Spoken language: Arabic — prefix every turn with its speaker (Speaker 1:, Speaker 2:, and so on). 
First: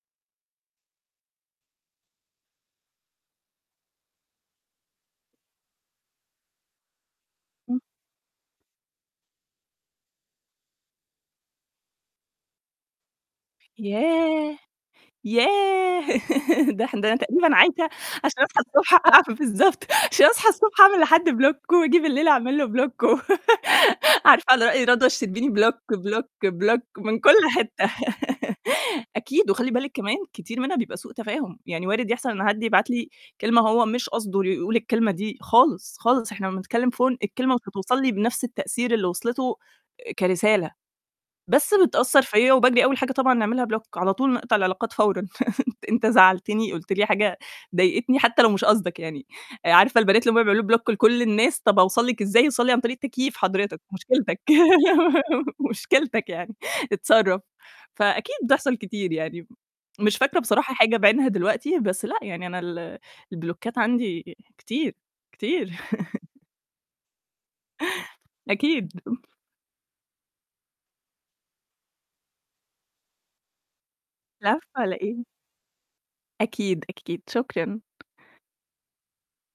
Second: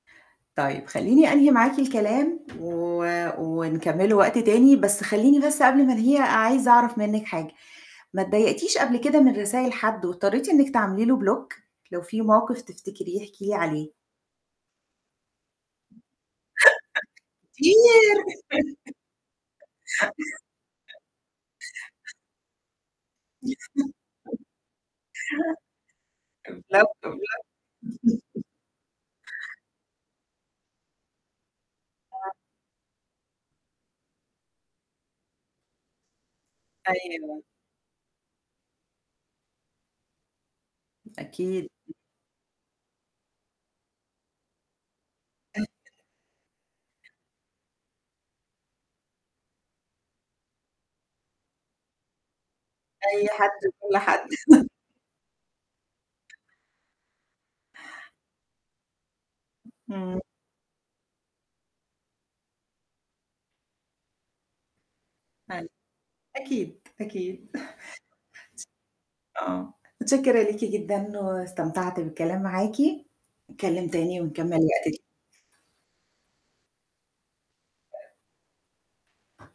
Speaker 1: طيب، خلّيني أنهي معاكِ الكلام و ونكمِّله وقت تاني، بس خلّيني بس قبل ما أنهيها عايزة أعرَف منِّك حاجة،
Speaker 2: إمم.
Speaker 1: ما اتضايقتيش قبل كده من رسايل حد واضطريتِ إنِّك تعملي له block؟ لو فيه موقف تفتكريه احكي لي عليه.
Speaker 2: ياه! ياه! ده إح ده أنا تقريبًا عايزة
Speaker 1: كتير..
Speaker 2: عشان أصحى الصبح [unintelligible] بالضبط، عشان أصحى الصبح أعمل لحد block وآجي بالليل أعمل له block
Speaker 1: [unintelligible]
Speaker 2: عارفة على رأي رضوى الشربيني block block block
Speaker 1: بالضبط،
Speaker 2: من كلّ
Speaker 1: بالضبط.
Speaker 2: حتّة، أكيد، وخلّي بالِك كمان كتير منها بيبقى سوء تفاهم، يعني وارد يحصَل
Speaker 1: آه.
Speaker 2: إن حد يبعت لي كلمة هو مش قصده يقول الكلمة دي خالص، خالص، إحنا لمّا نتكلّم Phone
Speaker 1: أيوه.
Speaker 2: الكلمة مش هتوصَل لي بنفْس التأثير اللي وِصلِته كرسالة،
Speaker 1: أكيد.
Speaker 2: بس بتأثّر فيَّ وباجري أول حاجة طبعًا نعملها block، على طول نقطَع العلاقات فورًا،
Speaker 1: [unintelligible]
Speaker 2: أن أنت زعلتني قُلت لي حاجة ضايقتني حتّى لو مش قصدك يعني، عارفة البنات اللي هُم بيعملوا block لكلّ الناس، طَب هاوصَل لِك إزاي، اوصَل لي عن طريق
Speaker 1: أي
Speaker 2: التكييف
Speaker 1: حد
Speaker 2: حضرتك،
Speaker 1: وكلّ حد.
Speaker 2: مشكلتِك مشكلتِك يعني، اتصرَّف. فأكيد بتحصَل كتير يعني، مش
Speaker 1: إمم.
Speaker 2: فاكرة بصراحة حاجة بعينها دلوقتي بس لأ يعني أنا ال البلوكات عندي كتير،
Speaker 1: أيوه.
Speaker 2: كتير.
Speaker 1: أكيد، أكيد.
Speaker 2: أكيد.
Speaker 1: آه. متشكرة ليكِ جدًا واستمتعت بالكلام معاكِ، نتكلّم تاني ونكمِّل
Speaker 2: العفو
Speaker 1: وقت
Speaker 2: على
Speaker 1: ت
Speaker 2: إيه. أكيد، أكيد، شكرًا.